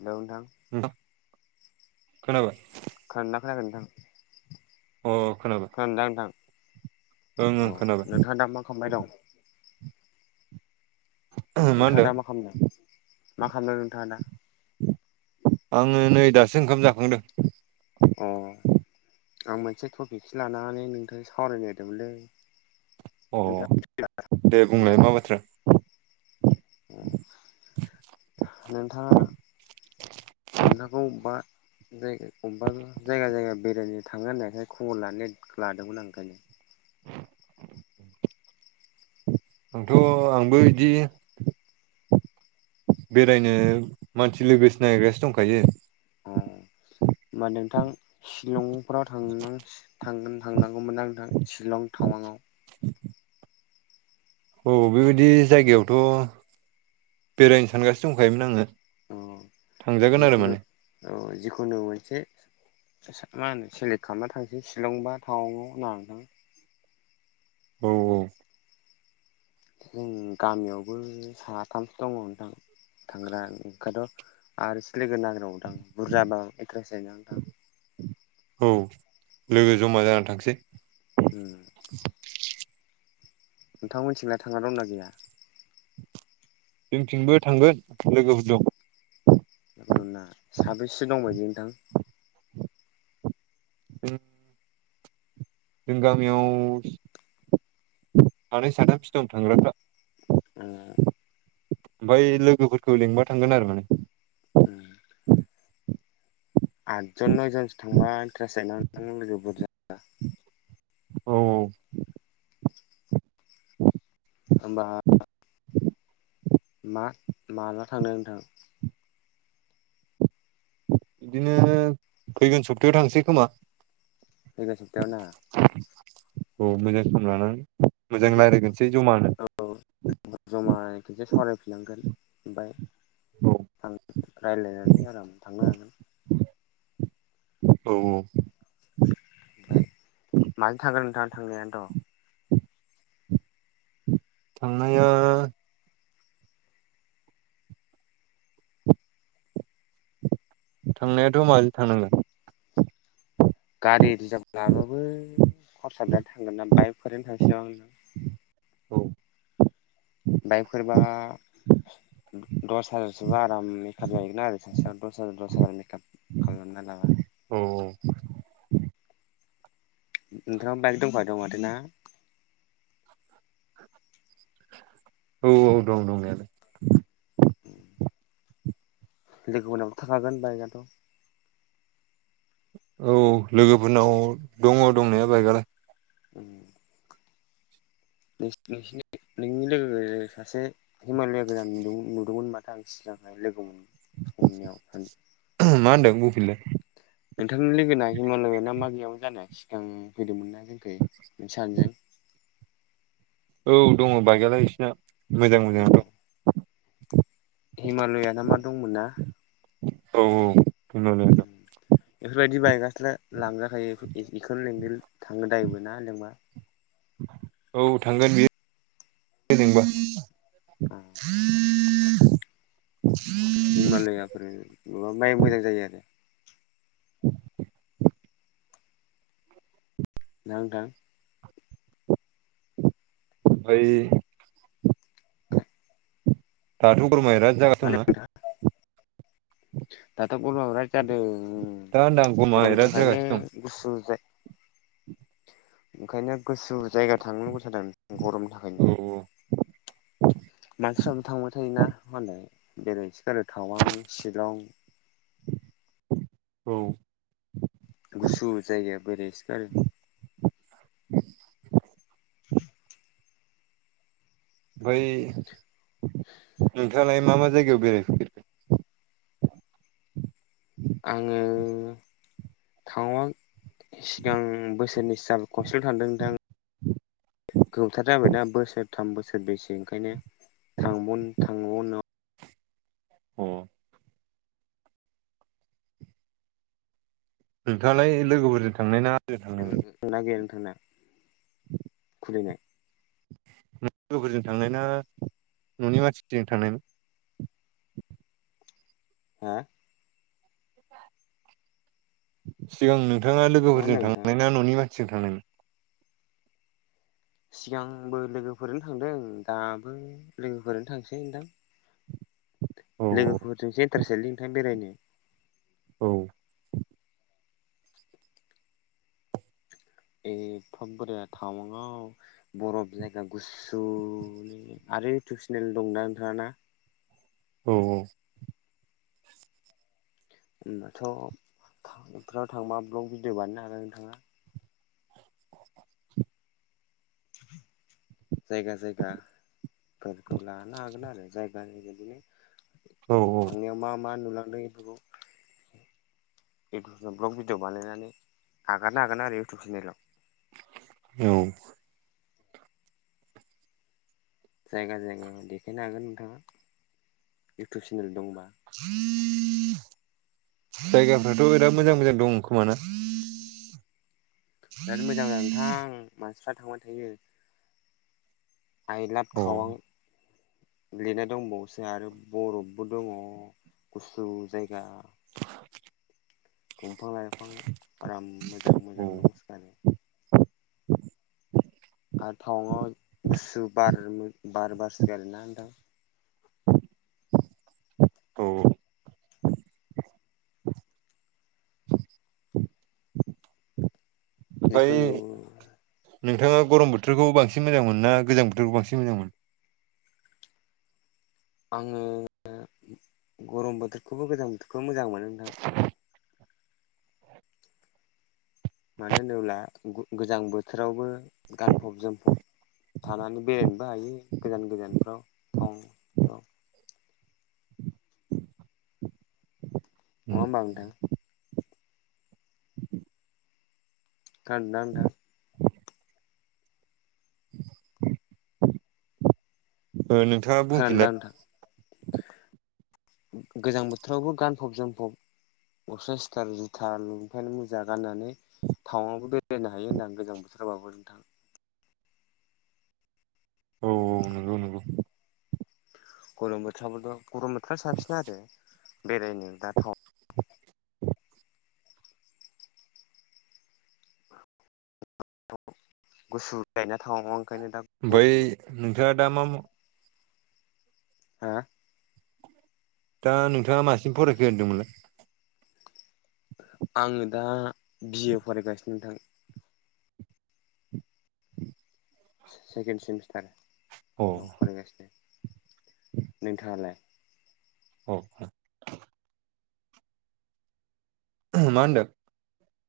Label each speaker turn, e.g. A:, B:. A: हेल नोंथां
B: नोंथां खोनाबाय
A: खोनादोंना खोनायाखै नोंथां
B: अ खोनाबाय
A: खोनादोंना नोंथां
B: ओं ओं
A: अ
B: खोनाबाय
A: नोंथाङा दा मा खालामबाय दं नोंथाङा दा मा खालामदों मा खालामदों नोंथाङा दा
B: आङो नै दासो ओंखाम जाखांदों
A: अ आं मोनसे टपिकसो लानानै नोंथांजों सावरायनो नागिरदोंमोनलै
B: अ
A: नोंथाङा
B: दे बुंनाय मा बाथ्रा
A: [inaudible] नोंथाङा नोंथांखौ बा जायगा अबेबा जायगा जायगा बेरायनो थाङो होननायखाय खबर लानो लादोंमोन आं ओंखायनो।
B: आंथ' आंबो बिदि बेरायनो मानसि लोगो सिनायग्रासो दंखायो।
A: अ होनोमबा नोंथां सिलंफोराव थांनां थांगोन। थांनांगौमोना नोंथां शिलं टावांआव
B: औ बेबायदि जायगायावथ' बेरायनो सानगासिनो दंखायोमोन आङो।
A: अ
B: थांजागोन आरो
A: जिखुनु
B: माने
A: औ जिखुनु मोनसे मा होनो सेलेक्ट खालामना थांसै शिलं बा टावांआव होना नोंथां।
B: औ औ
A: जों गामियावबो साथामसो दङ नोंथां। थांग्रा ओंखायथ' आरो एसे लोगो नागिरबाव। नोंथां बुरजाबा एथ्रेस जायो नोंथां।
B: औ लोगो जमा जानानै थांसै।
A: उम नोंथां मिथिंनाय थांना दंना गैया?
B: जोंथिंबो थांगोन लोगोफोर दं।
A: ना साबेसे दंबायदि नोंथां?
B: उम जों गामियाव सानै साथामसो दं थांग्राफ्रा।
A: ए
B: ओमफ्राय लोगोफोरखौ लिंबा थांगोन आरो माने?
A: उम आदजन नयजनसो थांबा इन्ट्रारिस जायोना नोंथां लोगोफोर बुरजाबा
B: औ
A: होमबा मा माला थांनो नोंथां
B: बिदिनो फैगोन सप्तायाव थांसै खोमा।
A: फैगोन सप्तायाव ना
B: औ मोजां सम लानानै। मोजां रायज्लायगोनसै जमानो
A: औ जमा खेनसे सावराय फिननांगोन ओमफाय
B: औ
A: थां रायलायनानै आराम थांनो हागोन।
B: औ औ
A: थांनायानो थ
B: थांनाया थांनायाथ' माजै थांनांगोन।
A: गारि रिजार्भ लाबाबो खरसा जानो थांगोन ना बाइकफोरनो थांसैबा नां?
B: औ
A: बाइकफोरबा
B: [inaudible]
A: दस हाजारसोबा आराम मेकआप जाहैगोन आरो सासेयाव दस हाजार दस हाजार मेकआप खालामना लाबा
B: औ औ
A: नोंङा बाइक दंखायो दं माथो ना?
B: औ औ दं दंनायालाय।
A: लोगो फोरनाबो थाखागोन बाइकआथ'
B: औ लोगोफोरनाव दङ दंनाया बाइकआलाय।
A: उम नोंसिनि नोंनि लोगो सासे हिमालया गोजान नु नुदोंमोन माथो आं सि लोगो मोन समनियाव।
B: मा होनदों बुंफिनलाय
A: नोंथांनि लोगोना हिमालय ना मा गैयामोन जानो सिगां फैदोंमोन ना जोंखै सानैजों
B: औ दङ बाइकआलाय बिसिना मोजां
A: अ
B: मोजांथ'
A: हिमालया ना मा दंमोनना
B: औ औ दंनायालाय दं
A: बेफोरबायदि बायगासिनो लांजाखायो बेखौनो लें थाङो दायोबो मा होनदों मोन
B: औ थांगोन बेयो नबा
A: हिमालयाफोर माबा माइ मोजां जायो आरो
B: [inaudible]
A: ना नोंथां
B: बै
A: [inaudible]
B: दाथ' गुरमाया बिराद जागासिनो
A: होनो
B: दंना
A: दाथ' गरमा बिराथ जादों उ
B: दा होनदां गरमा
A: गरमनि
B: बिराद
A: थाखायनो
B: जागासिनो दं
A: गुसु जाय ओंखायनो गोसु जायगा थांनो गोौस जादों गरमनि थाखायनो
B: औ
A: मानसिफ्रा थांबाय थायोना मालाय बेराय हैसो गारो तावांग शिलं
B: औ
A: गुसु जायगाया बेरायसोगारो
B: बै नोंथाङा मा मा जायगायाव बेराय हैफेरखो
A: आङो तावांग सिगां बोसोरनैसो जाबाय खनसेल' थांदों नोंथां गोबावथार जाबाय दा बोसोरथाम बोसोर बेसे ओंखायनो थांबनाव
B: औ नोंथाङालाय लोगोफोरजों थांनाय ना आंजों थांनाय
A: [inaudible] खलिनाय
B: न लोगोफोरजों थांनाय ना न'नि मानसिजों थांनाय
A: हा
B: सिगां नोंथाङा
A: मा
B: लोगोफोरजों
A: होनदों नोंथाङा?
B: थांनाय ना न'नि मानसिजों थांनायमोन
A: सिगांबो लोगोफोरनो थांदों दाबो लोगोफोरनो थांसै नोंथां
B: [inaudible]
A: लोगोफोरजों सेन्टार सो लिनोथां बेरायनो
B: औ
A: एफाब बोरि टाउङआव बरफ जायगा गुसुनि आरो इउटुब चेनेल दंना नोंथाङा ना?
B: औ औ
A: होनबाथ बेफोराव थांबा ब्लग भिडियअ बानायनो हागोन नोंथाङा
B: [inaudible]
A: जायगा जायगाफोरखौ लानो हागोन आरो जायगानि बिदिनो
B: औ
A: थांनायाव मा मा नुलांदों बेफोरखौ इउटुबाव ब्लग भिडिअ बानायनानै आगारनो हागोन आरो इउटुब चेनेलाव
B: औ
A: जायगा जायगा देखायनो हागोन नोंथाङा इउटुब चेनेल दंबा
B: [inaudible] जायगाफ्राथ' बिराद मोजां मोजां दं खोमाना
A: बिराद मोजां जादों नोंथां मानसिफ्रा थांबाय थायो। आयलाब
B: अ
A: थावां
B: औ
A: लिरना दंबावसो आरो बरफबो दङ गुसु जायगा दंफां लाइफां आराम मोजां मोजां दं सिखारानो आरो टावां गुसु बार बार बारसो गारोना नोंथां
B: [unintelligible] [unintelligible]
A: जेखुनु
B: नोंथाङा गरम बोथोरखौ बांसिन मोजांमोन ना गोजां बोथोरखौ बांसिन मोजांमोन
A: आङो गरम बोथोरखौबो गोजां बोथोरखौबो मोजां मोनो नोंथां मानो होनोब्ला गोजां बोथोरावबो गानफब जोमफब थानानै बेरायनोबो हायो गोजान गोजानफ्राव थानो नङा होनबा नोंथां खोनादों ना नोंथां
B: नोंथाङा
A: खोनादोंदा
B: बुंफिनलाय
A: नोंथां गोजां बोथोरावबो गानफब जोमफब अस सिथार जुथा लंपेन मुजा गाननानै टावांआवबो बेरायनो हायो होननानै गोजां बोथोरबाबो नोंथां
B: औ औ नंगौ नंगौ
A: गरम बोथोरावथ गरम बोथोरा साबसिन आरो बेरायनो दा थाउन गुसु गायना थाङो ओंखायनो दा
B: ओमफ्राय
A: गरम
B: नोंथाङा दा मा
A: हा
B: दा नोंथाङा मासिम फरायखो होनदोंमोनलाय
A: आङो दा बिए फरायगासिनो नोंथां
B: [unintelligible]
A: सेकेन्ड सेमिस्टार
B: अ
A: फरगासिनो नोंथाङालाय
B: औ औ माहोनदो?